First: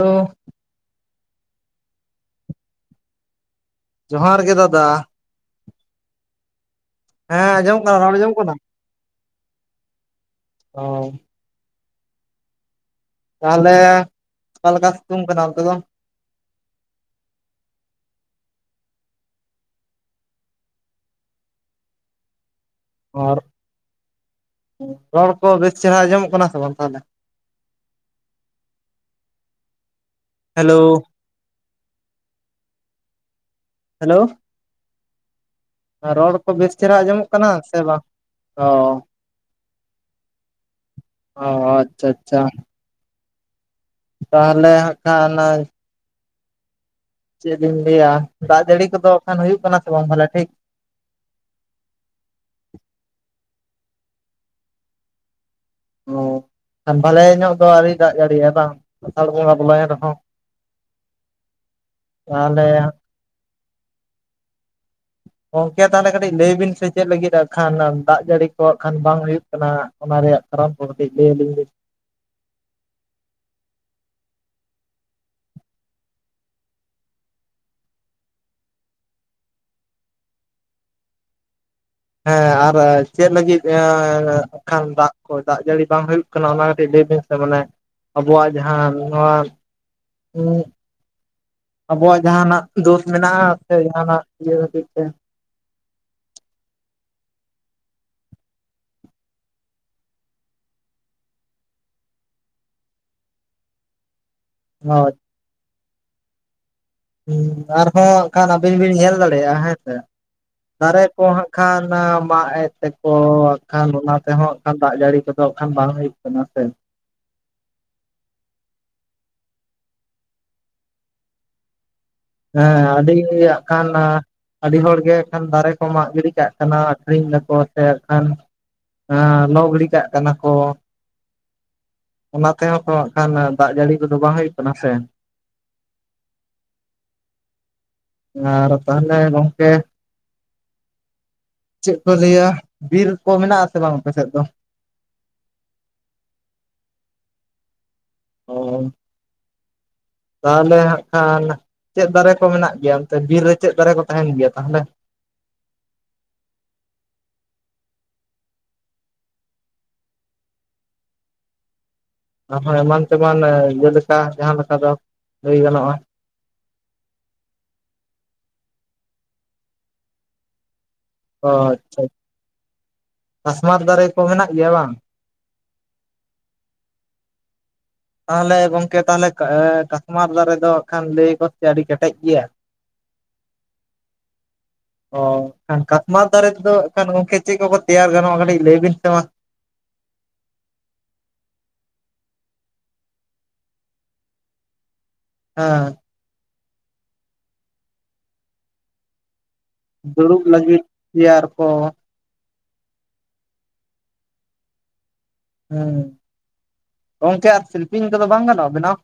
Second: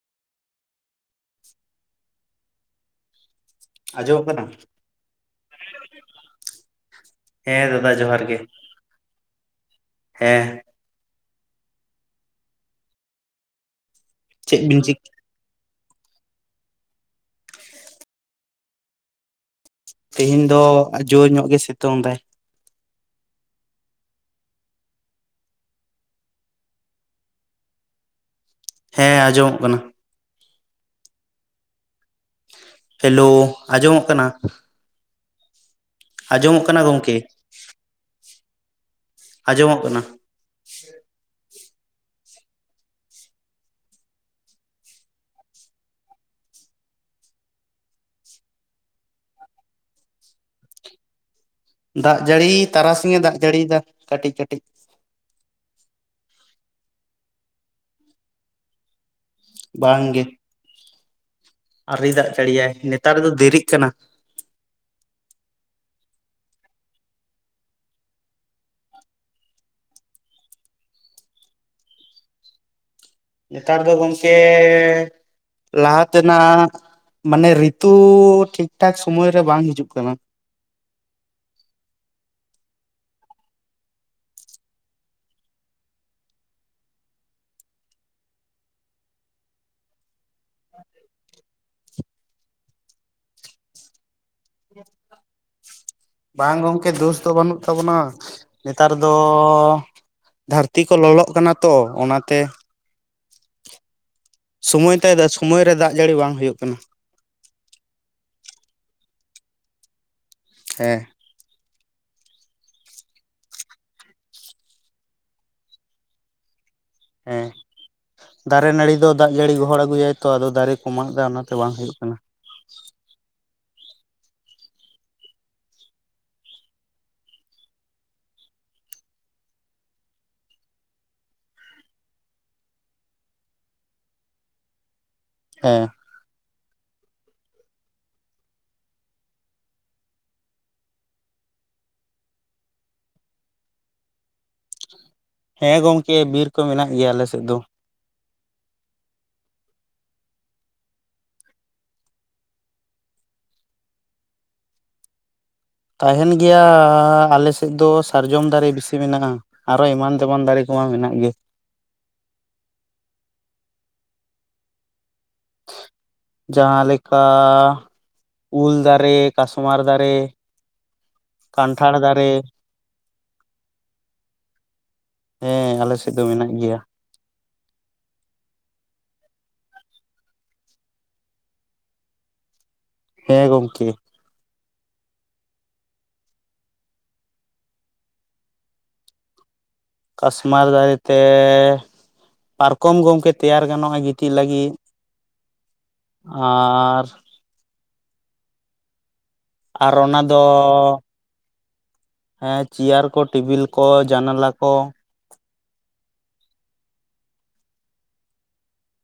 ᱛᱚ [inaudible] ᱟᱸᱡᱚᱢᱚᱜ ᱡᱚᱦᱟᱨ ᱠᱟᱱᱟ ᱜᱮ ᱫᱟᱫᱟ [inaudible] ᱦᱮᱸ ᱟᱸᱡᱚᱢᱚᱜ ᱫᱟᱫᱟ ᱠᱟᱱᱟ ᱨᱚᱲ ᱡᱚᱦᱟᱨ ᱟᱸᱡᱚᱢᱚᱜ ᱜᱮ ᱠᱟᱱᱟ ᱦᱮᱸ ᱚ ᱛᱟᱦᱚᱞᱮ ᱪᱮᱫ ᱵᱤᱱ ᱚᱠᱟᱞᱮᱠᱟ ᱪᱤᱠ ᱥᱤᱛᱩᱝ ᱠᱟᱱᱟ ᱚᱱᱛᱮ ᱫᱚ? ᱛᱮᱦᱤᱧ ᱫᱚ ᱡᱳᱨ ᱧᱚᱜ ᱜᱮ ᱥᱤᱛᱩᱝ ᱫᱟᱭ ᱟᱨ ᱨᱚᱲ ᱠᱚ ᱵᱮᱥ ᱪᱮᱦᱨᱟ ᱟᱸᱡᱚᱢᱚᱜ ᱠᱟᱱᱟ ᱥᱮ ᱵᱟᱝ ᱛᱟᱦᱚᱞᱮ? ᱦᱮᱸ ᱟᱸᱡᱚᱢᱚᱜ ᱠᱟᱱᱟ᱾ ᱦᱮᱞᱳ ᱦᱮᱞᱳ ᱟᱸᱡᱚᱢᱚᱜ ᱦᱮᱞᱳ ᱠᱟᱱᱟ ᱨᱚᱲ ᱠᱚ ᱟᱸᱡᱚᱢᱚᱜ ᱵᱮᱥ ᱠᱟᱱᱟ ᱪᱮᱦᱨᱟ ᱜᱚᱝᱠᱮ ᱟᱸᱡᱚᱢᱚᱜ ᱠᱟᱱᱟ ᱥᱮ ᱵᱟᱝ ᱚ ᱟᱸᱡᱚᱢᱚᱜ ᱠᱟᱱᱟ ᱚ ᱟᱪᱪᱷᱟ ᱟᱪᱪᱷᱟ ᱛᱟᱦᱚᱞᱮ ᱦᱟᱸᱜ ᱠᱷᱟᱱ ᱚᱱᱟ ᱪᱮᱫ ᱤᱧ ᱞᱟᱹᱭᱟ ᱫᱟᱜ ᱡᱟᱹᱲᱤ ᱠᱚᱫᱚ ᱠᱷᱟᱱ ᱦᱩᱭᱩᱜ ᱠᱟᱱᱟ ᱥᱮ ᱵᱟᱝ ᱵᱟᱞᱮ ᱴᱷᱤᱠ ᱫᱟᱜ ᱡᱟᱹᱲᱤ ᱛᱟᱨᱟᱥᱤᱧᱮ ᱫᱟᱜ ᱡᱟᱹᱲᱤᱭᱮᱫᱟ ᱠᱟᱹᱴᱤᱡ ᱠᱟᱹᱴᱤᱡ ᱚ ᱵᱷᱟᱞᱮ ᱧᱚᱜ ᱫᱚ ᱟᱹᱣᱨᱤ ᱫᱟᱜ ᱡᱟᱹᱲᱤᱭᱟᱭ ᱵᱟᱝ ᱟᱥᱟᱲ ᱵᱚᱸᱜᱟ ᱵᱚᱞᱚ ᱮᱱ ᱨᱮᱦᱚᱸ ᱟᱨᱮ ᱫᱟᱜ ᱛᱟᱦᱚᱞᱮ ᱡᱟᱹᱲᱤᱭᱟᱭ ᱱᱮᱛᱟᱨ ᱫᱚ ᱫᱮᱨᱤᱜ ᱠᱟᱱᱟ ᱜᱚᱝᱠᱮ ᱛᱟᱦᱚᱞᱮ ᱠᱟᱹᱴᱤᱡ ᱞᱟᱹᱭ ᱵᱤᱱ ᱥᱮ ᱪᱮᱫ ᱞᱟᱹᱜᱤᱫᱜ ᱠᱷᱟᱱ ᱫᱟᱜ ᱡᱟᱹᱲᱤ ᱠᱚ ᱦᱟᱜ ᱠᱷᱟᱱ ᱵᱟᱝ ᱦᱩᱭᱩᱜ ᱠᱟᱱᱟ ᱚᱱᱟ ᱨᱮᱭᱟᱜ ᱠᱷᱟᱨᱯ ᱠᱚᱛᱮ ᱞᱟᱹᱭ ᱟᱹᱞᱤᱧ ᱵᱤᱱ ᱱᱮᱛᱟᱨ ᱫᱚ ᱜᱚᱝᱠᱮ ᱞᱟᱦᱟ ᱛᱮᱱᱟᱜ ᱢᱟᱱᱮ ᱨᱤᱛᱩ ᱴᱷᱤᱠᱼᱴᱷᱟᱠ ᱥᱚᱢᱚᱭ ᱨᱮ ᱵᱟᱝ ᱦᱤᱡᱩᱜ ᱠᱟᱱᱟ ᱦᱮᱸ ᱟᱨ ᱪᱮᱫ ᱞᱟᱹᱜᱤᱫ ᱠᱷᱟᱱ ᱫᱟᱜ ᱠᱚ ᱫᱟᱜ ᱡᱟᱹᱲᱤ ᱵᱟᱝ ᱦᱩᱭᱩᱜ ᱠᱟᱱᱟ ᱚᱱᱟ ᱠᱟᱹᱴᱤᱡ ᱞᱟᱹᱭ ᱥᱮ ᱢᱟᱱᱮ ᱟᱵᱚᱣᱟᱜ ᱡᱟᱦᱟᱸ ᱱᱚᱣᱟ ᱟᱵᱚᱣᱟᱜ ᱡᱟᱦᱟᱸᱟᱱᱟᱜ ᱫᱳᱥ ᱢᱮᱱᱟᱜᱼᱟ ᱥᱮ ᱡᱟᱦᱟᱱᱟᱜ ᱤᱭᱟᱹ ᱠᱷᱟᱹᱛᱤᱨ ᱛᱮ ᱵᱟᱝ ᱜᱚᱢᱠᱮ ᱫᱳᱥ ᱫᱚ ᱵᱟᱹᱱᱩᱜ ᱛᱟᱵᱚᱱᱟ ᱱᱮᱛᱟᱨ ᱫᱚ ᱫᱟᱹᱨᱛᱤ ᱠᱚ ᱞᱚᱞᱚᱜ ᱠᱟᱱᱟ ᱛᱚ ᱚᱱᱟᱛᱮ ᱥᱚᱢᱚᱭ ᱛᱟᱭ ᱥᱚᱢᱚᱭ ᱨᱮ ᱫᱟᱜ ᱡᱟᱹᱲᱤ ᱵᱟᱝ ᱦᱩᱭᱩᱜ ᱠᱟᱱᱟ ᱦᱮᱸ ᱟᱨᱦᱚᱸ ᱦᱟᱜ ᱠᱷᱟᱱ ᱟᱹᱵᱤᱱ ᱵᱤᱱ ᱧᱮᱞ ᱫᱟᱲᱮᱭᱟᱜᱼᱟ ᱦᱮᱸ ᱥᱮ ᱫᱟᱨᱮ ᱦᱮᱸ ᱠᱚ ᱦᱟᱸᱜ ᱠᱷᱟᱱ ᱠᱷᱟᱱ ᱢᱟᱜ ᱮᱫ ᱛᱮᱠᱚᱜ ᱠᱷᱟᱱ ᱚᱱᱟ ᱛᱮᱦᱚᱸ ᱠᱷᱟᱱ ᱫᱟᱜ ᱡᱟᱹᱲᱤ ᱠᱚᱫᱚ ᱠᱷᱟᱱ ᱵᱟᱝ ᱦᱩᱭᱩᱜ ᱠᱟᱱᱟ ᱥᱮ ᱦᱮᱸ ᱫᱟᱨᱮ ᱱᱟᱹᱲᱤ ᱫᱚ ᱫᱟᱜ ᱡᱟᱹᱲᱤ ᱜᱚᱦᱚᱲ ᱟᱜᱩᱭᱟᱭ ᱛᱚ ᱟᱫᱚ ᱫᱟᱨᱮ ᱠᱚ ᱢᱟᱜ ᱮᱫᱟ ᱚᱱᱟᱛᱮ ᱵᱟᱝ ᱦᱩᱭᱩᱜ ᱠᱟᱱᱟ ᱦᱮᱸ ᱟᱹᱰᱤ ᱟᱜ ᱠᱷᱟᱱ ᱟᱹᱰᱤ ᱦᱚᱲᱜᱮ ᱮᱠᱷᱟᱱ ᱫᱟᱨᱮ ᱠᱚ ᱢᱟᱜ ᱜᱤᱰᱤ ᱠᱟᱜ ᱠᱟᱱᱟ ᱟᱠᱷᱨᱤᱧ ᱫᱟᱠᱚ ᱥᱮ ᱮᱠᱷᱟᱱ ᱦᱮᱸ ᱞᱚᱜᱽ ᱜᱤᱲᱤ ᱠᱟᱜ ᱠᱟᱱᱟ ᱠᱚ ᱚᱱᱟ ᱛᱮᱦᱚᱸ ᱠᱚ ᱠᱷᱟᱱ ᱫᱟᱜ ᱡᱟᱹᱲᱤ ᱠᱚᱫᱚ ᱵᱟᱝ ᱦᱩᱭᱩᱜ ᱠᱟᱱᱟ ᱥᱮ ᱦᱮᱸ ᱟᱨ ᱛᱟᱦᱞᱮ ᱜᱚᱝᱠᱮ ᱪᱮᱫ ᱠᱚ ᱞᱟᱹᱭᱟ ᱵᱤᱨ ᱠᱚ ᱢᱮᱱᱟᱜ ᱟᱥᱮ ᱵᱟᱝ ᱟᱯᱮ ᱥᱮᱫ ᱫᱚ ᱦᱮᱸ ᱜᱚᱢᱠᱮ ᱵᱤᱨ ᱠᱚ ᱢᱮᱱᱟᱜ ᱜᱮᱭᱟ ᱟᱞᱮ ᱥᱮᱫ ᱫᱚ ᱚᱻᱚ ᱛᱟᱦᱚᱞᱮ ᱦᱟᱸᱜ ᱠᱷᱟᱱ ᱪᱮᱫ ᱫᱟᱨᱮ ᱠᱚ ᱢᱮᱱᱟᱜ ᱜᱮᱭᱟ ᱚᱱᱛᱮ ᱵᱤᱨ ᱨᱮ ᱪᱮᱫ ᱫᱟᱨᱮ ᱠᱚ ᱛᱟᱦᱮᱱ ᱜᱮᱭᱟ ᱛᱟᱦᱚᱞᱮ ᱛᱟᱦᱮᱱ ᱜᱮᱭᱟ ᱟᱞᱮ ᱥᱮᱫ ᱫᱚ ᱥᱟᱨᱡᱚᱢ ᱫᱟᱨᱮ ᱵᱮᱥᱤ ᱢᱮᱱᱟᱜᱼᱟ ᱟᱨᱚ ᱮᱢᱟᱱ ᱛᱮᱢᱟᱱ ᱫᱟᱨᱮ ᱠᱚ ᱢᱮᱱᱟᱜ ᱜᱮ ᱟᱨᱦᱚᱸ ᱮᱢᱟᱱ ᱛᱮᱢᱟᱱ ᱡᱮᱞᱮᱠᱟ ᱡᱟᱦᱟᱸ ᱞᱮᱠᱟ ᱫᱚ ᱞᱟᱹᱭ ᱜᱟᱱᱚᱜᱼᱟ ᱡᱟᱦᱟᱸᱞᱮᱠᱟ ᱩᱞ ᱫᱟᱨᱮ ᱫᱟᱨᱮ ᱠᱟᱥᱢᱟᱨ ᱫᱟᱨᱮ ᱚ ᱠᱟᱱᱴᱷᱟᱲ ᱟᱪᱪᱷᱟ ᱫᱟᱨᱮ ᱠᱟᱥᱢᱟᱨ ᱫᱟᱨᱮ ᱠᱚ ᱢᱮᱱᱟᱜ ᱜᱮᱭᱟ ᱵᱟᱝ ᱦᱮᱸ ᱟᱞᱮ ᱥᱮᱫ ᱫᱚ ᱢᱮᱱᱟᱜ ᱜᱮᱭᱟ ᱛᱟᱦᱚᱞᱮ ᱜᱚᱢᱠᱮ ᱛᱟᱦᱚᱞᱮ ᱠᱟᱥᱢᱟᱨ ᱫᱟᱨᱮ ᱫᱚ ᱠᱷᱟᱱ ᱞᱟᱹᱭ ᱠᱚᱫ ᱪᱮ ᱟᱹᱰᱤ ᱠᱮᱴᱮᱡ ᱜᱮᱭᱟ ᱦᱮᱸ ᱜᱚᱢᱠᱮ ᱦᱚᱭ ᱠᱟᱥᱢᱟᱨ ᱫᱟᱨᱮ ᱛᱮᱫᱚ ᱮᱱᱠᱷᱟᱱ ᱜᱚᱝᱠᱮ ᱪᱮᱫ ᱠᱚᱠᱚ ᱛᱮᱭᱟᱨ ᱜᱟᱱᱚᱜᱼᱟ ᱠᱟᱹᱴᱤᱡ ᱞᱟᱹᱭ ᱵᱤᱱ ᱥᱮ ᱵᱟᱝ ᱠᱟᱥᱢᱟᱨ ᱫᱟᱨᱮᱛᱮ ᱯᱟᱨᱠᱚᱢ ᱜᱚᱝᱠᱮ ᱛᱮᱭᱟᱨ ᱜᱟᱱᱚᱜᱼᱟ ᱜᱤᱛᱤᱡ ᱞᱟᱹᱜᱤᱫ ᱦᱮᱸ ᱟᱨ ᱟᱨ ᱚᱱᱟ ᱫᱚ ᱫᱩᱲᱩᱵ ᱞᱟᱹᱜᱤᱫ ᱛᱮᱭᱟᱨ ᱠᱚ ᱦᱮᱸ ᱪᱮᱭᱟᱨ ᱠᱚ ᱴᱮᱵᱤᱞ ᱠᱚ ᱡᱟᱱᱟᱞᱟ ᱠᱚ ᱦᱮᱸ ᱜᱚᱝᱠᱮ ᱟᱨ ᱥᱤᱞᱯᱤᱧ ᱠᱚᱫᱚ ᱵᱟᱝ ᱜᱟᱱᱚᱜᱼᱟ ᱵᱮᱱᱟᱣ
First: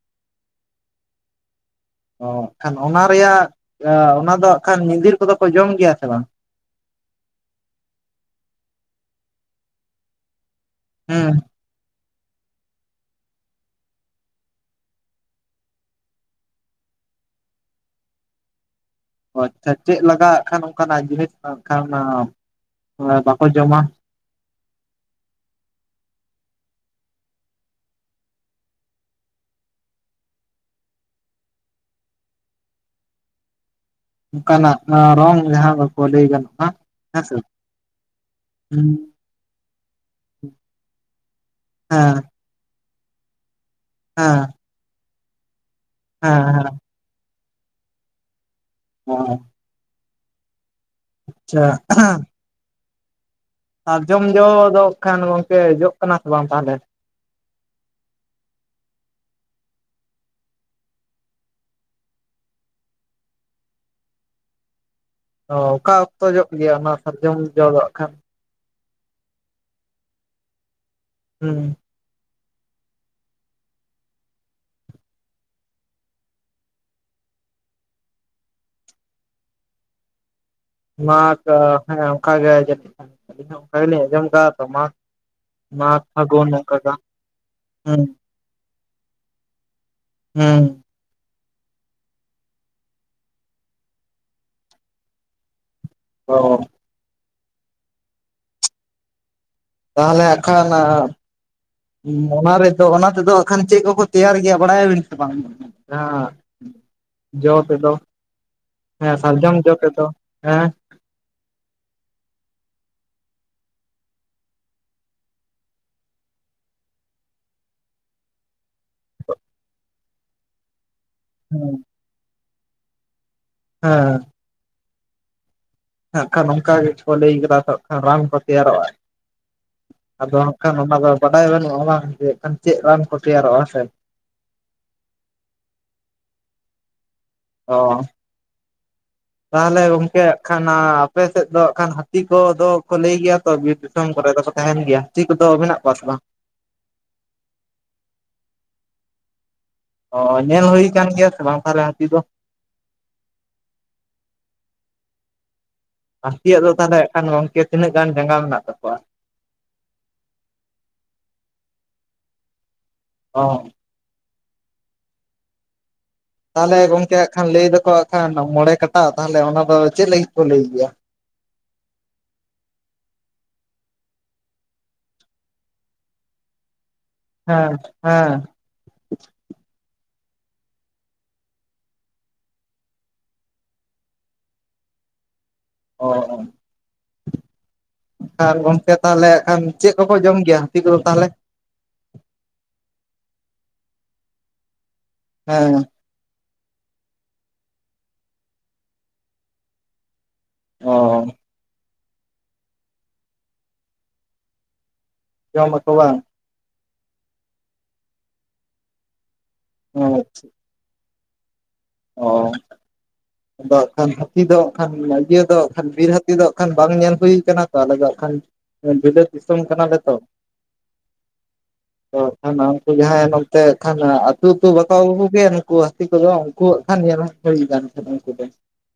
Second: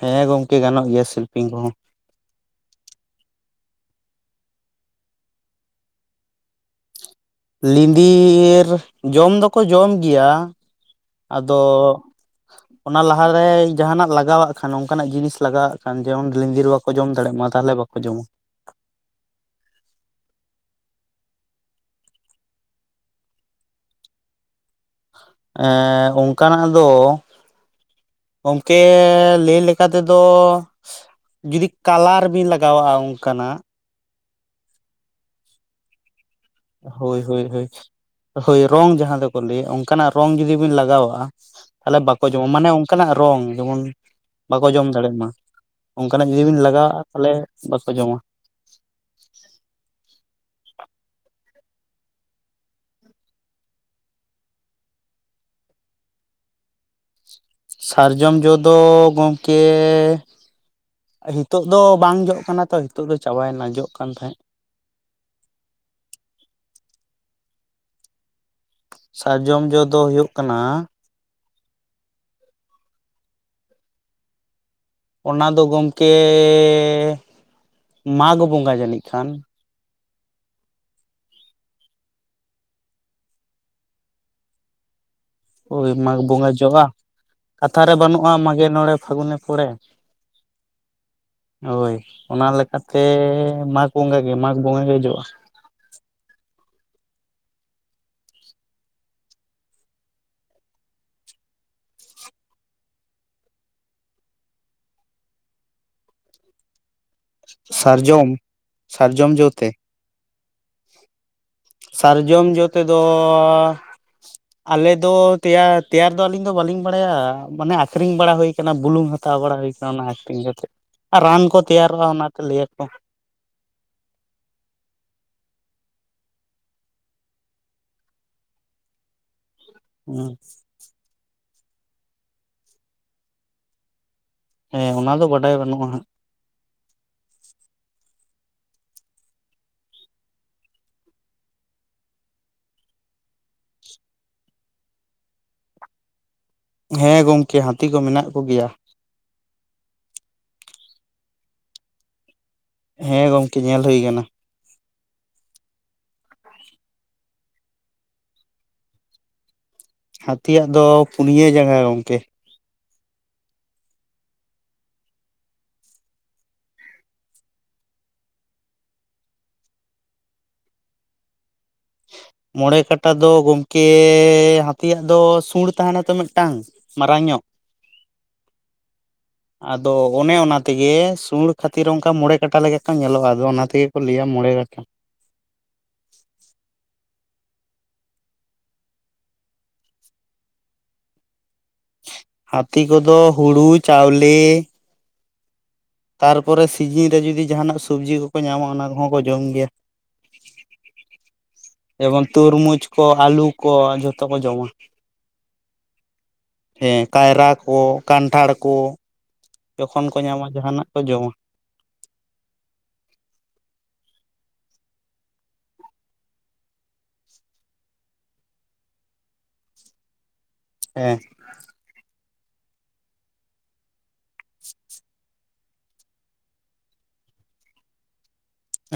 ᱦᱮᱸ ᱜᱚᱝᱠᱮ ᱜᱟᱱᱚᱜ ᱜᱮᱭᱟ ᱥᱮᱞᱯᱤᱝ ᱠᱚᱦᱚᱸ ᱚᱠᱷᱟᱱ ᱚᱱᱟ ᱨᱮᱭᱟᱜ ᱮ ᱚᱱᱟ ᱫᱚ ᱠᱷᱟᱱ ᱧᱤᱫᱤᱨ ᱠᱚᱫᱚ ᱠᱚ ᱡᱚᱢ ᱜᱮᱭᱟ ᱥᱮ ᱵᱟᱝ ᱞᱤᱱᱰᱤᱨ ᱡᱚᱢ ᱫᱚᱠᱚ ᱡᱚᱢ ᱜᱮᱭᱟ ᱦᱮᱸ ᱟᱫᱚ [unintelligible] ᱚ ᱚᱱᱟ ᱞᱟᱦᱟᱨᱮ ᱡᱟᱦᱟᱸᱱᱟᱜ ᱞᱟᱜᱟᱣᱟᱜ ᱠᱷᱟᱱ ᱚᱱᱠᱟᱱᱟᱜ ᱡᱤᱱᱤᱥ ᱞᱟᱜᱟᱣᱟᱜ ᱠᱷᱟᱱ ᱡᱮᱢᱚᱱ ᱞᱤᱫᱤᱨ ᱵᱟᱠᱚ ᱡᱚᱢ ᱫᱟᱲᱮᱮᱜ ᱢᱟ ᱛᱟᱦᱚᱞᱮ ᱵᱟᱠᱚ ᱡᱚᱢᱟ ᱚ ᱟᱪᱪᱷᱟ ᱪᱮᱫ ᱞᱟᱜᱟ ᱟᱜ ᱠᱷᱟᱱ ᱚᱱᱠᱟᱱᱟᱜ ᱡᱤᱱᱤᱥ ᱠᱷᱟ ᱠᱷᱟᱱ ᱟᱢ ᱚᱱᱟ ᱵᱟᱠᱚ ᱡᱚᱢᱟ ᱮᱸ ᱚᱱᱠᱟᱱᱟᱜ ᱫᱚ ᱜᱚᱝᱠᱮ ᱞᱟᱹᱭ ᱞᱮᱠᱟ ᱛᱮᱫᱚ ᱡᱩᱫᱤ ᱠᱟᱞᱟᱨ ᱵᱤᱱ ᱞᱟᱜᱟᱣᱟᱜᱼᱟ ᱚᱱᱠᱟᱱᱟᱜ ᱚᱱᱠᱟᱱᱟᱜ ᱟᱸ ᱨᱚᱝ ᱡᱟᱦᱟᱸ ᱫᱚᱠᱚ ᱞᱟᱹᱭ ᱜᱟᱱᱚᱜ ᱦᱳᱭ ᱦᱳᱭ ᱦᱳᱭ ᱦᱳᱭ ᱦᱮᱸ ᱨᱚᱝ ᱡᱟᱦᱟᱸ ᱫᱚᱠᱚ ᱞᱟᱹᱭᱟ ᱚᱱᱠᱟᱱᱟᱜ ᱨᱚᱝ ᱡᱩᱫᱤ ᱵᱤᱱ ᱞᱟᱜᱟᱣᱟᱜᱼᱟ ᱛᱟᱦᱞᱮ ᱦᱮᱸ ᱵᱟᱠᱚ ᱡᱚᱢᱟ ᱢᱟᱱᱮ ᱚᱱᱠᱟᱱᱟᱜ ᱨᱚᱝ ᱡᱮᱢᱚᱱ ᱦᱮᱸ ᱵᱟᱠᱚ ᱡᱚᱢ ᱫᱟᱲᱮᱭᱟᱜ ᱢᱟ ᱚᱱᱠᱟᱱᱟᱜ ᱦᱮᱸ ᱡᱩᱫᱤ ᱵᱤᱱ ᱞᱟᱜᱟᱣᱼᱟ ᱛᱟᱦᱞᱮ ᱵᱟᱠᱚ ᱡᱚᱢᱟ ᱦᱮᱸ [inaudible] ᱟᱪᱪᱷᱟ [unintelligible] ᱥᱟᱨᱡᱚᱢ ᱡᱚ ᱫᱚ ᱠᱷᱟᱱ ᱜᱚᱢᱠᱮ ᱡᱚᱜ ᱠᱟᱱᱟ ᱥᱮ ᱵᱟᱝ ᱛᱟᱦᱚᱞᱮ ᱥᱟᱨᱡᱚᱢ ᱡᱚ ᱫᱚ ᱜᱚᱢᱠᱮ ᱦᱤᱛᱚᱜ ᱫᱚ ᱵᱟᱝ ᱡᱚᱜ ᱠᱟᱱᱟ ᱛᱚ ᱦᱤᱛᱚᱜ ᱫᱚ ᱪᱟᱵᱟᱭ ᱮᱱᱟ ᱡᱚᱜ ᱠᱟᱱ ᱛᱟᱦᱮᱸᱫ ᱚ ᱚᱠᱟ ᱚᱠᱛᱚ ᱡᱚᱜ ᱜᱮᱭᱟ ᱚᱱᱟ ᱥᱟᱨᱡᱚᱢ ᱡᱚ ᱫᱚ ᱦᱟᱸᱜ ᱠᱷᱟᱱ ᱥᱟᱨᱡᱚᱢ ᱡᱚ ᱫᱚ ᱦᱳᱭᱳᱜ ᱠᱟᱱᱟ ᱦᱮᱸ ᱚᱱᱟ ᱫᱚ ᱜᱚᱢᱠᱮ ᱢᱟᱜᱽ ᱵᱚᱸᱜᱟ ᱡᱟᱹᱱᱤᱡ ᱠᱷᱟᱱ ᱢᱟᱜᱽ ᱦᱮᱸ ᱚᱱᱠᱟ ᱜᱮ ᱡᱟᱹᱱᱤᱡ ᱠᱷᱟᱱ ᱟᱞᱤᱧ ᱦᱚᱸ ᱚᱱᱠᱟ ᱜᱮᱞᱤᱧ ᱟᱸᱡᱚᱢ ᱠᱟᱫᱟ ᱛᱚ ᱢᱟᱜᱽ ᱳᱭ ᱢᱟᱜᱽ ᱯᱷᱟᱹᱜᱩᱱ ᱵᱚᱸᱜᱟ ᱚᱱᱠᱟ ᱡᱚᱜᱼᱟ ᱜᱮ ᱠᱟᱛᱷᱟ ᱨᱮ ᱦᱩᱸ ᱵᱟᱹᱱᱩᱜᱼᱟ ᱢᱟᱜᱽᱮ ᱱᱚᱬᱮ ᱯᱷᱟᱹᱜᱩᱱᱮ ᱯᱚᱲᱮ ᱦᱮᱸ ᱦᱳᱭ ᱚᱱᱟ ᱞᱮᱠᱟᱛᱮ ᱢᱟᱜᱽ ᱵᱚᱸᱜᱟ ᱜᱮ ᱢᱟᱜᱽ ᱵᱚᱸᱜᱟ ᱜᱮ ᱡᱚᱜᱼᱟ ᱚ ᱟᱞᱮ ᱟᱠᱷᱲᱟ ᱨᱮᱱᱟᱜ ᱚᱱᱟ ᱨᱮᱫᱚ ᱚᱱᱟ ᱛᱮᱫᱚ ᱦᱟᱸᱜ ᱠᱷᱟᱱ ᱪᱮᱫ ᱠᱚᱠᱚ ᱛᱮᱭᱟᱨ ᱜᱮᱭᱟ ᱵᱟᱲᱟᱭ ᱟᱵᱤᱱ ᱥᱮ ᱵᱟᱝ? ᱡᱚ ᱛᱮᱫᱚ ᱥᱟᱨᱡᱚᱢ ᱦᱮᱸ ᱥᱟᱨᱡᱚᱢ ᱡᱚ ᱛᱮᱫᱚ ᱦᱮᱸ ᱥᱟᱨᱡᱚᱢ ᱡᱚ ᱛᱮᱫᱚ ᱟᱞᱮ ᱫᱚ ᱛᱮᱭᱟᱨ ᱛᱮᱭᱟᱨ ᱫᱚ ᱟᱞᱤᱧ ᱫᱚ ᱵᱟᱞᱤᱧ ᱵᱟᱲᱟᱭᱟ ᱢᱟᱱᱮ ᱟᱠᱷᱨᱤᱧ ᱵᱟᱲᱟ ᱦᱩᱭ ᱟᱠᱟᱱᱟ ᱵᱩᱞᱩᱝ ᱦᱟᱛᱣ ᱵᱟᱲᱟ ᱦᱩᱭ ᱠᱟᱱᱟ ᱚᱱᱟ ᱮᱠᱴᱤᱝ ᱠᱟᱛᱮ ᱟᱨ ᱨᱟᱱ ᱠᱚ ᱦᱮᱸ ᱛᱮᱭᱟᱨᱚᱜᱼᱟ ᱚᱱᱟ ᱛᱮ ᱞᱟᱹᱭ ᱟᱠᱚ ᱦᱮᱸ ᱦᱟᱸᱜ ᱠᱷᱟᱱ ᱚᱱᱠᱟ ᱜᱮᱪᱚ ᱠᱚ ᱞᱟᱹᱭ ᱠᱟᱫᱟ ᱛᱚ ᱦᱟᱸᱜ ᱠᱷᱟᱱ ᱨᱟᱱ ᱠᱚ ᱛᱮᱭᱟᱨᱚᱜᱼᱟ ᱟᱫᱚ ᱦᱟᱠᱷᱟᱱ ᱚᱱᱟ ᱫᱚ ᱵᱟᱰᱟᱭ ᱵᱟᱹᱱᱩᱜᱼᱟ ᱡᱮᱠᱷᱟᱱ ᱪᱮᱫ ᱨᱟᱱ ᱠᱚ ᱛᱮᱭᱟᱨᱚᱜᱼᱟ ᱥᱮ ᱦᱮᱸ ᱚᱱᱟ ᱫᱚ ᱵᱟᱰᱟᱭ ᱵᱟᱹᱱᱩᱜᱼᱟ᱾ ᱚ [unintelligible] ᱛᱟᱦᱚᱞᱮ ᱜᱚᱝᱠᱮ ᱦᱟᱸᱜ ᱠᱷᱟᱱ ᱟᱯᱮ ᱥᱮᱫ ᱫᱚ ᱦᱟᱸᱜ ᱠᱷᱟᱱ ᱦᱟᱹᱛᱤ ᱠᱚᱫᱚ ᱠᱚ ᱞᱟᱹᱭ ᱜᱮᱭᱟ ᱛᱚ ᱵᱤᱨ ᱫᱤᱥᱚᱢ ᱠᱚᱨᱮ ᱫᱚ ᱛᱟᱦᱮᱱ ᱜᱮᱭᱟ ᱪᱮᱫ ᱠᱚᱫᱚ ᱢᱮᱱᱟᱜ ᱠᱚᱣᱟ ᱥᱮ ᱵᱟᱝ? ᱦᱮᱸ ᱜᱚᱢᱠᱮ ᱦᱟᱹᱛᱤ ᱠᱚ ᱢᱮᱱᱟᱜ ᱠᱚᱜᱮᱭᱟ ᱚ ᱧᱮᱞ ᱦᱩᱭ ᱠᱟᱱ ᱜᱮᱭᱟ ᱥᱮ ᱵᱟᱝ ᱛᱟᱦᱚᱞᱮ ᱦᱟᱹᱛᱤ ᱫᱚ ᱦᱮᱸ ᱜᱚᱢᱠᱮ ᱧᱮᱞ ᱦᱩᱭ ᱟᱠᱟᱱᱟ ᱦᱟᱹᱛᱤᱭᱟᱜ ᱫᱚ ᱛᱟᱦᱚᱞᱮ ᱦᱟᱸᱜ ᱠᱷᱟᱱ ᱜᱚᱝᱠᱮ ᱛᱤᱱᱟᱹᱜ ᱜᱟᱱ ᱡᱟᱸᱜᱟ ᱢᱮᱱᱟᱜ ᱛᱟᱠᱚᱣᱟ? ᱦᱟᱹᱛᱤᱭᱟᱜ ᱫᱚ ᱯᱩᱱᱭᱟᱹ ᱡᱟᱸᱜᱟ ᱜᱚᱢᱠᱮ ᱚ ᱛᱟᱦᱚᱞᱮ ᱜᱚᱢᱠᱮ ᱦᱟᱸᱜ ᱠᱷᱟᱱ ᱞᱟᱹᱭ ᱫᱟᱠᱚ ᱦᱟᱸᱜ ᱠᱷᱟᱱ ᱢᱚᱬᱮ ᱠᱟᱴᱟ ᱛᱟᱦᱚᱞᱮ ᱚᱱᱟ ᱫᱚ ᱪᱮᱫ ᱞᱟᱹᱜᱤᱫ ᱠᱚ ᱞᱟᱹᱭ ᱜᱮᱭᱟ? [unintelligible] ᱢᱚᱬᱮ ᱠᱟᱴᱟ ᱫᱚ ᱜᱚᱢᱠᱮ ᱦᱟᱛᱤᱭᱟᱜ ᱫᱚ ᱥᱩᱬ ᱛᱟᱦᱮᱱᱟ ᱛᱚ ᱢᱤᱫ ᱴᱟᱝ ᱢᱟᱨᱟᱝ ᱧᱚᱜ ᱦᱮᱸ ᱦᱮᱸ ᱟᱫᱚ ᱚᱱᱮ ᱚᱱᱟ ᱛᱮᱜᱮ ᱥᱩᱲ ᱠᱷᱟᱹᱛᱤᱨ ᱚᱱᱠᱟ ᱢᱚᱬᱮ ᱠᱟᱴᱟ ᱞᱮᱠᱟ ᱠᱚ ᱧᱮᱞᱚᱜᱼᱟ ᱟᱫᱚ ᱚᱱᱟ ᱛᱮᱜᱮ ᱠᱚ ᱞᱟᱹᱭᱟ ᱢᱚᱬᱮ ᱠᱟᱴᱟ᱾ [unintelligible] ᱦᱳ [unintelligible] ᱟᱨ ᱜᱚᱝᱠᱮ ᱛᱟᱦᱚᱞᱮ ᱠᱷᱟᱱ ᱪᱮᱫ ᱠᱚᱠᱚ ᱡᱚᱢ ᱜᱮᱭᱟ ᱦᱟᱹᱛᱤ ᱠᱚᱫᱚ ᱛᱟᱦᱚᱞᱮ ᱦᱟᱹᱛᱤ ᱠᱚᱫᱚ ᱦᱩᱲᱩ ᱪᱟᱣᱞᱮ᱾ ᱦᱮᱸ ᱛᱟᱨᱯᱚᱨᱮ ᱥᱤᱡᱤᱱ ᱨᱮ ᱡᱩᱫᱤ ᱡᱟᱦᱟᱱᱟᱜ ᱥᱚᱵᱡᱤ ᱠᱚᱠᱚ ᱧᱟᱢᱟ ᱚᱱᱟ ᱠᱚᱦᱚᱸ ᱠᱚ ᱡᱚᱢ ᱜᱮᱭᱟ᱾ ᱚ ᱡᱮᱢᱚᱱ ᱛᱩᱨᱢᱩᱡᱽ ᱠᱚ ᱟᱹᱞᱩ ᱠᱚ ᱡᱷᱚᱛᱚ ᱠᱚ ᱡᱚᱢᱟ᱾ ᱡᱚᱢ ᱟᱠᱚᱣᱟ ᱦᱮᱸ ᱠᱟᱭᱨᱟ ᱠᱚ ᱠᱟᱱᱴᱷᱟᱲ ᱠᱚ ᱡᱚᱠᱷᱚᱱ ᱚ ᱠᱚ ᱧᱟᱢᱟ ᱡᱟᱦᱟᱱᱟᱜ ᱡᱚᱢᱟ ᱚ ᱟᱫᱚ ᱦᱟᱸᱜ ᱠᱷᱟᱱ ᱦᱟᱹᱛᱤ ᱫᱚ ᱦᱟᱸᱜ ᱠᱷᱟᱱ ᱤᱭᱟᱹ ᱫᱚ ᱦᱟᱸᱜ ᱠᱷᱟᱱ ᱵᱤᱨ ᱦᱟᱹᱛᱤ ᱫᱚ ᱦᱟᱜ ᱠᱷᱟᱱ ᱵᱟᱝ ᱧᱮᱞ ᱦᱩᱭᱩ ᱠᱟᱱᱟ ᱛᱚ ᱟᱞᱮ ᱫᱚ ᱦᱟᱜ ᱠᱷᱟᱱ ᱵᱤᱹᱞᱟᱛ ᱫᱤᱥᱚᱢ ᱠᱟᱱᱟᱞᱮ ᱛᱚ᱾ ᱦᱮᱸ ᱟᱫᱚ ᱦᱟᱸᱜ ᱠᱷᱟᱱ ᱩᱱᱠᱩ ᱡᱟᱦᱟᱸᱭ ᱱᱚᱛᱮ ᱠᱷᱟᱱ ᱟᱹᱛᱩ ᱟᱹᱛᱩ ᱵᱟᱠᱚ ᱟᱹᱜᱩ ᱠᱚᱜᱮᱭᱟ ᱱᱩᱠᱩ ᱦᱟᱹᱛᱤ ᱠᱚᱫᱚ ᱩᱱᱠᱚ ᱦᱟᱜ ᱠᱷᱟᱱ ᱧᱮᱞ ᱦᱩᱭᱼᱠᱟᱱ ᱛᱟᱦᱮ ᱩᱱᱠᱩ ᱫᱚ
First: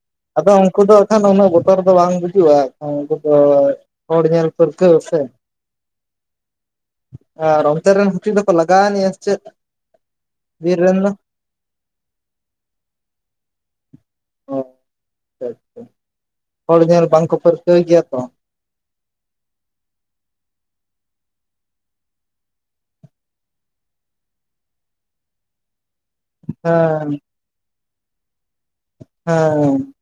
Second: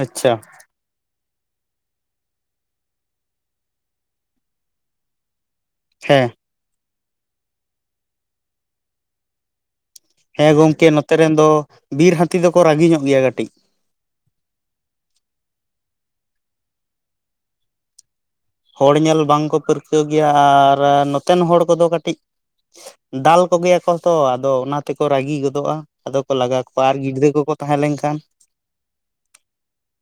ᱟᱪᱪᱷᱟ ᱟᱫᱚ ᱩᱱᱠᱩ ᱫᱚ ᱵᱟᱠᱷᱟᱱ ᱩᱱᱟᱹᱜ ᱵᱚᱛᱚᱨ ᱫᱚ ᱵᱟᱝ ᱵᱩᱡᱩᱜᱼᱟ ᱩᱱᱠᱩ ᱫᱚ ᱦᱚᱲ ᱧᱮᱞ ᱯᱟᱹᱨᱠᱟᱹᱣ ᱥᱮ ᱦᱮᱸ ᱟᱨ ᱚᱱᱛᱮ ᱨᱮᱱ ᱦᱟᱹᱛᱤ ᱫᱚᱠᱚ ᱞᱟᱜᱟᱣ ᱟᱹᱱᱤᱡ ᱟ ᱥᱮ ᱪᱮᱫ? ᱦᱮᱸ ᱜᱚᱢᱠᱮ ᱱᱚᱛᱮ ᱨᱮᱱ ᱫᱚ ᱵᱤᱨ ᱦᱟᱹᱛᱤ ᱫᱚᱠᱚ ᱨᱟᱹᱜᱤ ᱧᱚᱜ ᱜᱮᱭᱟ ᱠᱟᱹᱴᱤᱡ ᱚ ᱟᱪᱪᱷᱟ ᱟᱪᱪᱷᱟ ᱦᱚᱲ ᱧᱮᱞ ᱵᱟᱝᱠᱚ ᱯᱟᱹᱨᱠᱟᱹᱣ ᱜᱮᱭᱟ ᱛᱚ ᱦᱚᱲ ᱧᱮᱞ ᱵᱟᱝᱠᱚ ᱯᱟᱹᱨᱠᱟᱹᱣ ᱜᱮᱭᱟ ᱟᱨ ᱱᱚᱛᱮᱱ ᱦᱚᱲ ᱠᱚᱫᱚ ᱠᱟᱹᱴᱤᱡ ᱫᱟᱞ ᱠᱚᱜᱮᱭᱟᱠᱚ ᱛᱚ ᱟᱫᱚ ᱚᱱᱟ ᱛᱮᱠᱚ ᱨᱟᱹᱜᱤ ᱜᱚᱫᱚᱜᱼᱟ᱾ ᱟᱫᱚ ᱠᱚ ᱞᱟᱜᱟᱣ ᱠᱚᱣᱟ ᱟᱨ ᱜᱤᱫᱽᱨᱟᱹ ᱠᱚᱠᱚ ᱛᱟᱦᱮᱸ ᱞᱮᱱᱠᱷᱟᱱ ᱦᱮᱸ ᱦᱮᱸ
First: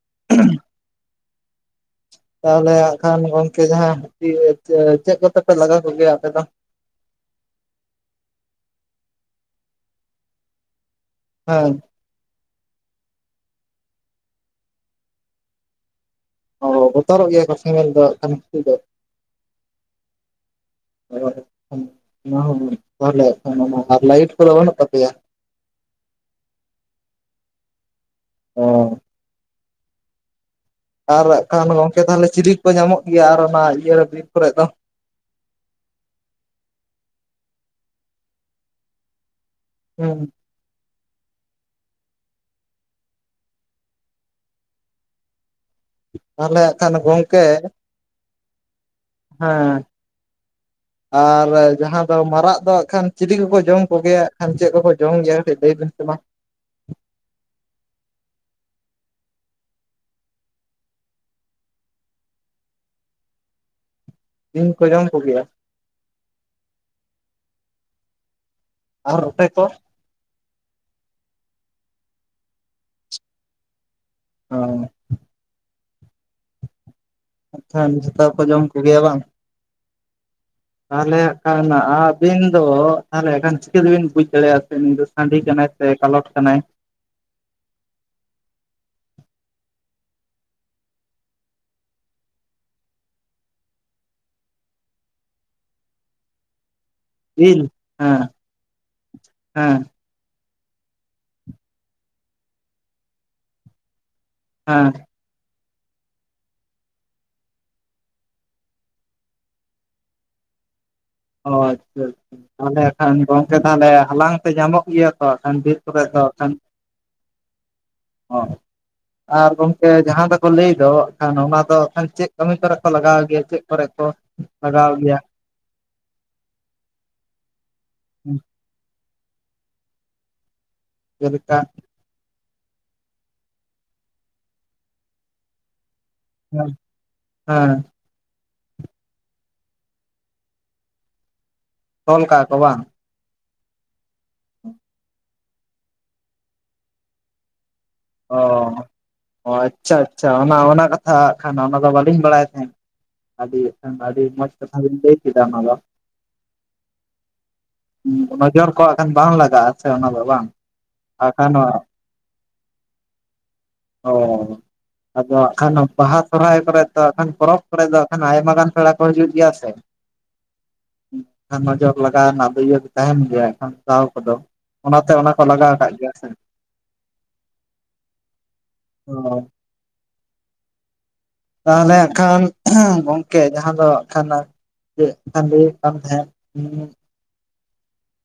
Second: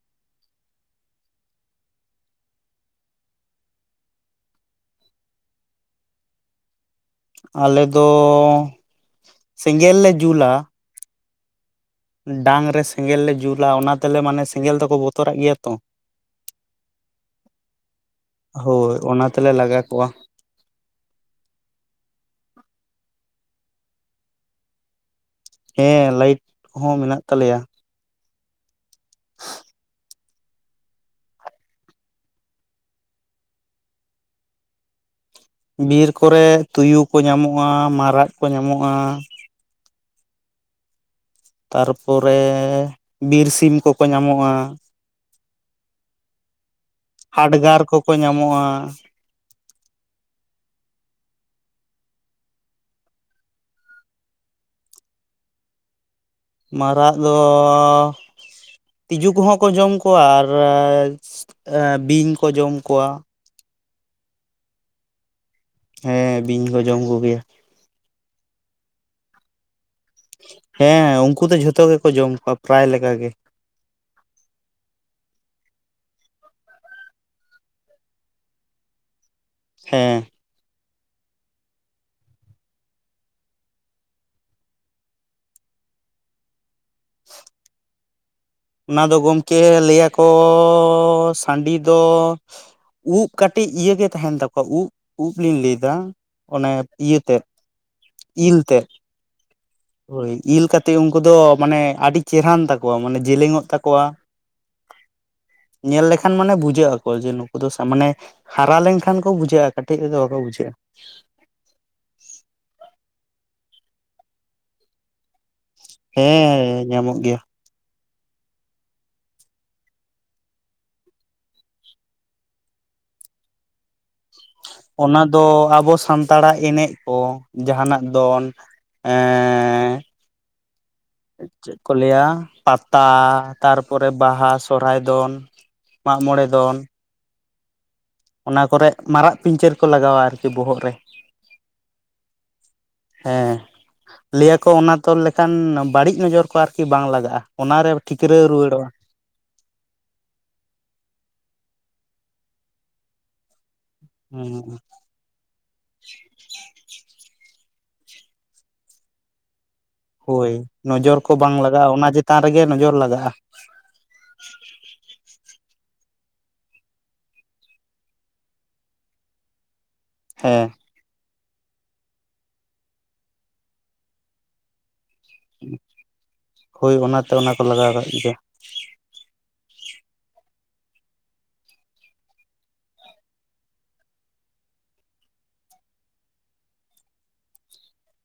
[unintelligible] ᱛᱟᱦᱚᱞᱮ ᱦᱟᱸ ᱠᱷᱟᱱ ᱜᱚᱢᱠᱮ ᱡᱟᱦᱟᱸ ᱦᱟᱹᱛᱤ ᱪᱮᱫ ᱠᱚᱛᱮᱯᱮ ᱞᱟᱜᱟᱣ ᱠᱚᱜᱮᱭᱟ ᱟᱯᱮ ᱫᱚ ᱟᱞᱮ ᱫᱚ ᱥᱮᱸᱜᱮᱞ ᱞᱮ ᱡᱩᱞᱟ᱾ ᱦᱮᱸ ᱰᱟᱝ ᱨᱮ ᱥᱮᱸᱜᱮᱞ ᱞᱮ ᱡᱩᱞᱟ ᱚᱱᱟ ᱛᱮᱞᱮ ᱢᱟᱱᱮ ᱥᱮᱸᱜᱮᱞ ᱫᱚᱠᱚ ᱵᱚᱛᱚᱨᱟᱜ ᱜᱮᱭᱟ ᱛᱚ᱾ ᱚ ᱵᱚᱛᱚᱨᱚᱜ ᱜᱮᱭᱟ ᱠᱚ ᱥᱮᱸᱜᱮᱞ ᱫᱚ ᱟᱜᱠᱷᱟᱱ ᱦᱟᱹᱛᱤ ᱫᱚ ᱦᱳᱭ ᱚᱱᱟ ᱛᱮᱞᱮ ᱞᱟᱜᱟ ᱠᱚᱣᱟ [unintelligible] ᱚᱱᱟ ᱢᱟ ᱟᱨ ᱞᱟᱭᱤᱴ ᱠᱚ ᱫᱚ ᱵᱟᱱᱩᱜ ᱛᱟᱯᱮᱭᱟ ᱦᱮᱸ ᱞᱟᱭᱤᱴ ᱠᱚ ᱦᱚᱸ ᱢᱮᱱᱟᱜ ᱛᱟᱞᱮᱭᱟ᱾ ᱚ ᱟᱨ ᱦᱟᱜ ᱠᱷᱟᱱ ᱜᱚᱢᱠᱮ ᱛᱟᱦᱚᱞᱮ ᱪᱤᱞᱤ ᱠᱚ ᱧᱟᱢᱚᱜ ᱜᱮᱭᱟ ᱟᱨ ᱚᱱᱟ ᱤᱭᱟᱹ ᱨᱮ ᱵᱤᱨ ᱠᱚᱨᱮ ᱫᱚ? ᱵᱤᱨ ᱠᱚᱨᱮ ᱛᱩᱭᱩ ᱠᱚ ᱧᱟᱢᱚᱜᱼᱟ ᱢᱟᱨᱟᱜ ᱠᱚ ᱧᱟᱢᱚᱜᱼᱟ᱾ ᱦᱮᱸ ᱛᱟᱨᱯᱚᱨᱮ ᱵᱤᱨ ᱥᱤᱢ ᱠᱚᱠᱚ ᱧᱟᱢᱚᱜᱼᱟ᱾ ᱛᱟᱦᱞᱮ ᱦᱟᱸᱜ ᱠᱷᱟᱱ ᱜᱚᱢᱠᱮ ᱦᱟᱰᱜᱟᱨ ᱠᱚᱠᱚ ᱧᱟᱢᱚᱜᱼᱟ ᱦᱮᱸ ᱟᱨ ᱡᱟᱦᱟᱸ ᱫᱚ ᱢᱟᱨᱟᱜ ᱫᱚ ᱦᱟᱜ ᱠᱷᱟᱱ ᱟᱨ ᱪᱤᱞᱤ ᱠᱚᱠᱚ ᱡᱚᱢ ᱠᱚᱜᱮᱭᱟᱜ ᱠᱷᱟᱱ ᱪᱮᱫ ᱠᱚᱠᱚ ᱡᱚᱢ ᱜᱮᱭᱟ ᱠᱟᱹᱴᱤᱡ ᱞᱟᱹᱭ ᱵᱮᱱ ᱥᱮ ᱢᱟ ᱢᱟᱨᱟᱜ ᱫᱚ ᱛᱤᱸᱡᱩ ᱠᱚᱦᱚᱸ ᱠᱚ ᱡᱚᱢ ᱠᱚᱣᱟ ᱟᱨ ᱵᱤᱧ ᱠᱚ ᱡᱚᱢ ᱠᱚᱣᱟ᱾ ᱵᱤᱧ ᱠᱚ ᱡᱚᱢ ᱠᱚᱜᱮᱭᱟ? ᱦᱮᱸ ᱵᱤᱧ ᱠᱚ ᱡᱚᱢ ᱠᱚᱜᱮᱭᱟ᱾ ᱟᱨ ᱟᱯᱮ ᱠᱚ? ᱦᱮᱸ ᱩᱝᱠᱩ ᱫᱚ ᱡᱷᱚᱛᱚ ᱜᱮᱠᱚ ᱡᱚᱢ ᱠᱚᱣᱟ ᱯᱨᱟᱭ ᱞᱮᱠᱟ ᱜᱮ ᱟᱸ ᱟᱪᱪᱷᱟ ᱥᱮᱛᱟ ᱠᱚ ᱡᱚᱢ ᱠᱚᱜᱮᱭᱼᱟ ᱵᱟᱝ? ᱦᱮᱸ ᱛᱟᱦᱚᱞᱮ ᱦᱟᱸᱜ ᱠᱷᱟᱱ ᱟᱹᱵᱤᱱ ᱫᱚ ᱛᱟᱦᱟᱞᱮ ᱮᱠᱷᱟᱱ ᱪᱤᱠᱟᱹ ᱛᱮᱵᱤᱱ ᱵᱩᱡ ᱫᱟᱲᱮᱭᱟᱜᱼᱟ ᱥᱮ ᱱᱩᱭ ᱫᱚ ᱥᱟᱺᱰᱤ ᱠᱟᱱᱟᱭ ᱦᱟᱜᱼᱠᱷᱟᱱ? ᱥᱮ ᱠᱟᱞᱚᱴ ᱠᱟᱱᱟᱭ ᱠᱚ ᱥᱟᱺᱰᱤ ᱫᱚ ᱩᱵ ᱠᱟᱹᱴᱤᱡ ᱤᱭᱟᱹ ᱜᱮ ᱛᱟᱦᱮᱱ ᱛᱟᱠᱚᱣᱟ ᱩᱵ ᱩᱵ ᱤᱧ ᱞᱟᱹᱭ ᱫᱟ ᱚᱱᱮ ᱤᱭᱟᱹ ᱛᱮᱫ ᱤᱞ ᱦᱮᱸ ᱤᱞ ᱛᱮᱫ ᱦᱮᱸ ᱦᱳᱭ ᱤᱞ ᱠᱟᱛᱮᱫ ᱩᱱᱠᱩ ᱫᱚ ᱢᱟᱱᱮ ᱟᱹᱰᱤ ᱪᱮᱨᱦᱟᱱ ᱛᱟᱠᱚᱣᱟ ᱢᱟᱱᱮ ᱡᱮᱞᱮᱧᱼᱚᱜ ᱛᱟᱠᱚᱣᱟ ᱦᱮᱸ ᱧᱮᱞ ᱞᱮᱠᱷᱟᱱ ᱢᱟᱱᱮ ᱵᱩᱡᱷᱟᱹᱜ ᱟᱠᱚ ᱡᱮ ᱱᱩᱠᱩ ᱫᱚ ᱢᱟᱱᱮ ᱦᱟᱨᱟ ᱞᱮᱱᱼᱠᱷᱟᱱ ᱠᱚ ᱵᱩᱡᱷᱟᱹᱜᱼᱟ ᱠᱟᱹᱴᱤᱡ ᱨᱮᱫᱚ ᱵᱟᱠᱚ ᱵᱩᱡᱷᱟᱹᱜᱼᱟ ᱚ ᱟᱪᱪᱷᱟ ᱟᱪᱪᱷᱟ ᱛᱟᱦᱚᱞᱮ ᱠᱷᱟᱱ ᱜᱚᱝᱠᱮ ᱛᱟᱦᱚᱞᱮ ᱦᱟᱞᱟᱝ ᱛᱮ ᱧᱟᱢᱚᱜ ᱜᱮᱭᱟ ᱛᱚ ᱦᱟᱜ ᱠᱷᱟᱱ ᱵᱤᱨ ᱠᱚᱨᱮ ᱫᱚ ᱦᱟᱜ ᱠᱷᱟᱱ ᱦᱮᱸ ᱧᱟᱢᱚᱜ ᱜᱮᱭᱟ ᱚ ᱟᱨ ᱜᱚᱢᱠᱮ ᱡᱟᱦᱟᱸ ᱫᱚᱠᱚ ᱞᱟᱹᱭ ᱫᱚ ᱦᱟᱸᱜ ᱠᱷᱟᱱ ᱚᱱᱟ ᱫᱚ ᱮᱠᱷᱟᱱ ᱪᱮᱫ ᱠᱟᱹᱢᱤ ᱠᱚᱨᱮ ᱠᱚ ᱞᱟᱜᱟᱣ ᱜᱮᱭᱟ ᱪᱮᱫ ᱠᱚᱨᱮ ᱠᱚ ᱞᱟᱜᱟᱣ ᱜᱮᱭᱟ ᱚᱱᱟ ᱫᱚ ᱟᱵᱚ ᱥᱟᱱᱛᱟᱲᱟᱜ ᱮᱱᱮᱡ ᱠᱚ ᱡᱟᱦᱟᱱᱟᱜ ᱫᱚᱱ ᱮ ᱡᱮᱞᱮᱠᱟ ᱪᱮᱫ ᱠᱚ ᱞᱟᱹᱭᱟ ᱯᱟᱛᱟ ᱛᱟᱨ ᱯᱚᱨᱮ ᱵᱟᱦᱟ, ᱥᱚᱨᱦᱟᱭ ᱫᱚᱱ, ᱢᱟᱜ ᱢᱚᱬᱮ ᱫᱚᱱ ᱾ ᱦᱮᱸ ᱚᱱᱟ ᱠᱚᱨᱮ ᱢᱟᱨᱟᱜ ᱯᱤᱧᱪᱟᱹᱨ ᱠᱚ ᱞᱟᱜᱟᱣᱼᱟ ᱟᱨᱼᱠᱤ ᱵᱚᱦᱚᱜ ᱨᱮ ᱛᱚᱞ ᱠᱟᱜᱼᱟ ᱠᱚ ᱵᱟᱝ? ᱦᱮᱸ ᱞᱟᱹᱭ ᱟᱠᱚ ᱚᱱᱟ ᱛᱚᱞ ᱞᱮᱠᱷᱟᱱ ᱵᱟᱹᱲᱤᱡ ᱱᱚᱡᱚᱨ ᱠᱚ ᱟᱨᱠᱤ ᱵᱟᱝ ᱞᱟᱜᱟᱜᱼᱟ ᱚᱱᱟᱨᱮ ᱚ ᱴᱷᱤᱠᱨᱟᱹ ᱨᱩᱣᱟᱹᱲᱚᱜᱼᱟ ᱟᱪᱪᱷᱟ ᱟᱪᱪᱷᱟ ᱚᱱᱟ ᱚᱱᱟ ᱠᱟᱛᱷᱟ ᱠᱷᱟᱱ ᱚᱱᱟ ᱫᱚ ᱵᱟᱹᱞᱤᱧ ᱵᱟᱲᱟᱭ ᱛᱟᱦᱮᱸᱱ ᱟᱹᱰᱤ ᱮᱱᱠᱷᱟᱱ ᱟᱹᱰᱤ ᱢᱚᱡᱽ ᱦᱩᱸ ᱠᱟᱛᱷᱟ ᱵᱤᱱ ᱞᱟᱹᱭ ᱠᱮᱫᱟ ᱚᱱᱟ ᱫᱚ ᱱᱚᱡᱚᱨ ᱠᱚ ᱦᱟᱸᱜ ᱠᱷᱟᱱ ᱵᱟᱝ ᱞᱟᱜᱟᱜᱼᱟ ᱥᱮ ᱚᱱᱟ ᱫᱚ ᱵᱟᱝ ᱦᱳᱭ ᱱᱚᱡᱚᱨ ᱠᱚ ᱟᱠᱷᱟᱱ ᱵᱟᱝ ᱞᱟᱜᱟᱜᱼᱟ, ᱚᱱᱟ ᱪᱮᱛᱟᱱ ᱨᱮᱜᱮ ᱱᱚᱡᱚᱨ ᱞᱟᱜᱟᱜᱼᱟ ᱚ ᱟᱫᱚ ᱦᱟᱸᱜ ᱠᱷᱟᱱ ᱵᱟᱦᱟ ᱥᱚᱨᱦᱟᱭ ᱠᱚᱨᱮ ᱫᱚ ᱮᱱᱠᱷᱟᱱ ᱯᱚᱨᱚᱵᱽ ᱠᱚᱨᱮ ᱫᱚ ᱮᱱᱠᱷᱟᱱ ᱟᱭᱢᱟ ᱜᱟᱱ ᱯᱮᱲᱟ ᱠᱚ ᱦᱤᱡᱩᱜ ᱜᱮᱭᱟ ᱥᱮ ᱦᱮᱸ ᱱᱚᱡᱚᱨ ᱞᱟᱜᱟᱣ ᱨᱮᱱᱟᱜ ᱫᱟᱹᱭᱟᱹ ᱫᱚ ᱛᱟᱦᱮᱱ ᱜᱮᱭᱟ ᱮᱱᱠᱷᱟᱱ ᱫᱟᱣ ᱠᱚᱫᱚ ᱚᱱᱟ ᱠᱚ ᱞᱟᱜᱟᱣ ᱠᱟᱜ ᱜᱮᱭᱟ ᱥᱮ ᱦᱳᱭ ᱚᱱᱟᱛᱮ ᱚᱱᱟ ᱠᱚ ᱞᱟᱜᱟᱣ ᱠᱟᱜ ᱜᱮᱪᱚ ᱚ ᱛᱟᱦᱟᱞᱮ ᱦᱟᱸᱜ ᱠᱷᱟᱱ ᱜᱚᱝᱼᱠᱮ ᱡᱟᱦᱟᱸ ᱫᱚ ᱦᱟᱸᱜ ᱠᱷᱟᱱ ᱪᱮᱫ [unintelligible] ᱞᱟᱹᱭᱮᱫ ᱠᱟᱱ ᱛᱟᱸᱦᱮᱫ [unintelligible]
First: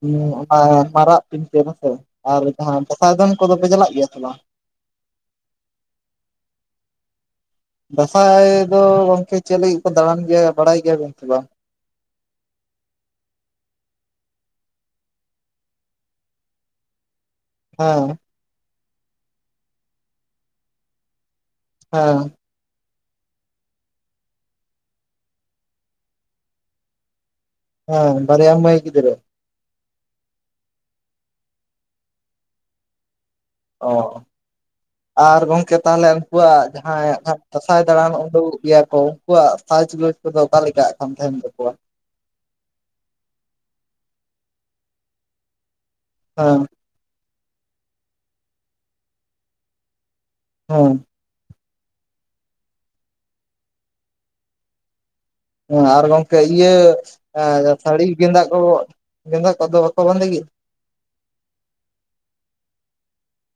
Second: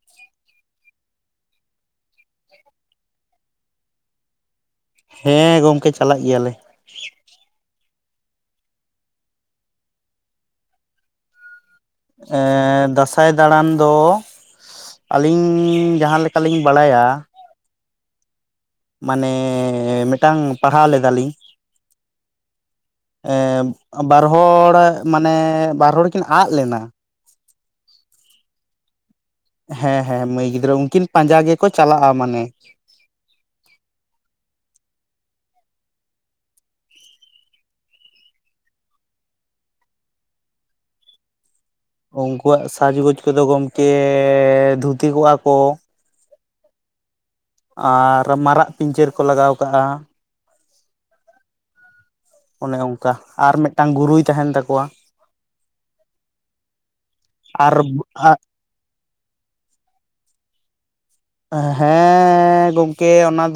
ᱦᱩ ᱚᱱᱟ ᱢᱟᱨᱟᱜ ᱯᱤᱱᱪᱟᱹᱨ ᱦᱮᱥᱮ ᱟᱨ ᱡᱟᱦᱟᱸ ᱫᱟᱸᱥᱟᱭ ᱫᱚᱱ ᱠᱚᱫᱚ ᱯᱮ ᱪᱟᱞᱟᱜ ᱜᱮᱭᱟ ᱥᱮ ᱵᱟᱝ? ᱦᱮᱸ ᱜᱚᱢᱠᱮ ᱪᱟᱞᱟᱜ ᱜᱮᱭᱟᱞᱮ ᱫᱟᱥᱟᱭ ᱫᱚ ᱜᱚᱝᱠᱮ ᱪᱮᱫ ᱞᱟᱹᱜᱤᱫ ᱠᱚ ᱫᱟᱬᱟᱱ ᱜᱮᱭᱟ ᱵᱟᱲᱟᱭ ᱜᱮᱭᱟ ᱵᱮᱱ ᱥᱮ ᱵᱟᱝ? ᱮᱸᱻᱻ ᱫᱟᱸᱥᱟᱭ ᱫᱟᱬᱟᱱ ᱫᱚ ᱟᱹᱞᱤᱧ ᱡᱟᱦᱟᱸ ᱞᱮᱠᱟ ᱞᱤᱧ ᱵᱟᱲᱟᱭᱼᱟ ᱦᱮᱸ ᱢᱟᱱᱮ ᱢᱮᱴᱟᱝ ᱯᱟᱲᱦᱟᱣ ᱞᱮᱫᱟ ᱞᱤᱧ ᱦᱮᱸ ᱾ ᱵᱟᱨ ᱦᱚᱲ ᱢᱟᱱᱮ ᱵᱟᱨ ᱦᱚᱲ ᱠᱤᱱ ᱟᱫ ᱞᱮᱱᱟ ᱦᱮᱸ ᱵᱟᱨᱭᱟ ᱢᱟᱹᱭ ᱜᱤᱫᱽᱨᱟᱹ ᱦᱮᱸ ᱦᱮᱸ ᱢᱟᱹᱭ ᱜᱤᱫᱽᱨᱟᱹ ᱩᱱᱠᱤᱱ ᱯᱟᱸᱡᱟ ᱜᱮᱠᱚ ᱪᱟᱞᱟᱜᱼᱟ ᱢᱟᱱᱮ ᱚ ᱟᱨ ᱜᱚᱝᱼᱠᱮ ᱛᱟᱦᱞᱮ ᱩᱱᱠᱩᱣᱟᱜ ᱡᱟᱦᱟᱸᱭ ᱫᱟᱸᱥᱟᱭ ᱫᱟᱬᱟᱱ ᱩᱰᱩᱠ ᱜᱮᱭᱟ ᱠᱚ ᱩᱱᱠᱩᱣᱟᱜ ᱯᱪ ᱜ ᱠᱚᱫᱚ ᱚᱠᱟᱮᱠᱟᱜ ᱠᱟᱱ ᱛᱟᱦᱮᱱ ᱛᱟᱠᱚᱣᱟ [inaudible] ᱩᱱᱠᱩᱣᱟᱜ ᱥᱟᱡᱽᱜᱚᱡᱽ ᱠᱚᱫᱚ ᱜᱚᱢᱠᱮ ᱫᱷᱩᱛᱤ ᱠᱚᱜᱼᱟ ᱠᱚ᱾ ᱦᱮᱸ [inaudible] ᱟᱨ ᱢᱟᱨᱟᱜ ᱯᱤᱧᱪᱟᱹᱨ ᱠᱚ ᱞᱟᱜᱟᱣ ᱠᱟᱜᱼᱟ᱾ ᱦᱮᱸ ᱚᱱᱮ ᱚᱱᱠᱟ ᱟᱨ ᱢᱤᱫᱴᱟᱱ ᱜᱩᱨᱩᱭ ᱛᱟᱦᱮᱱ ᱛᱟᱠᱚᱣᱟ᱾ ᱦᱮᱸ ᱟᱨ ᱜᱚᱢᱠᱮ ᱤᱭᱟᱹ ᱟᱨ ᱥᱟᱹᱲᱤ ᱜᱮᱸᱫᱟᱜ ᱠᱚ᱾ ᱜᱮᱫᱟᱹᱜ ᱠᱚ ᱫᱚ ᱵᱟᱠᱳ ᱵᱟᱸᱫᱮ ᱜᱮᱭᱟ? ᱦᱮᱸ ᱜᱚᱝᱠᱮ ᱚᱱᱟ ᱫᱚ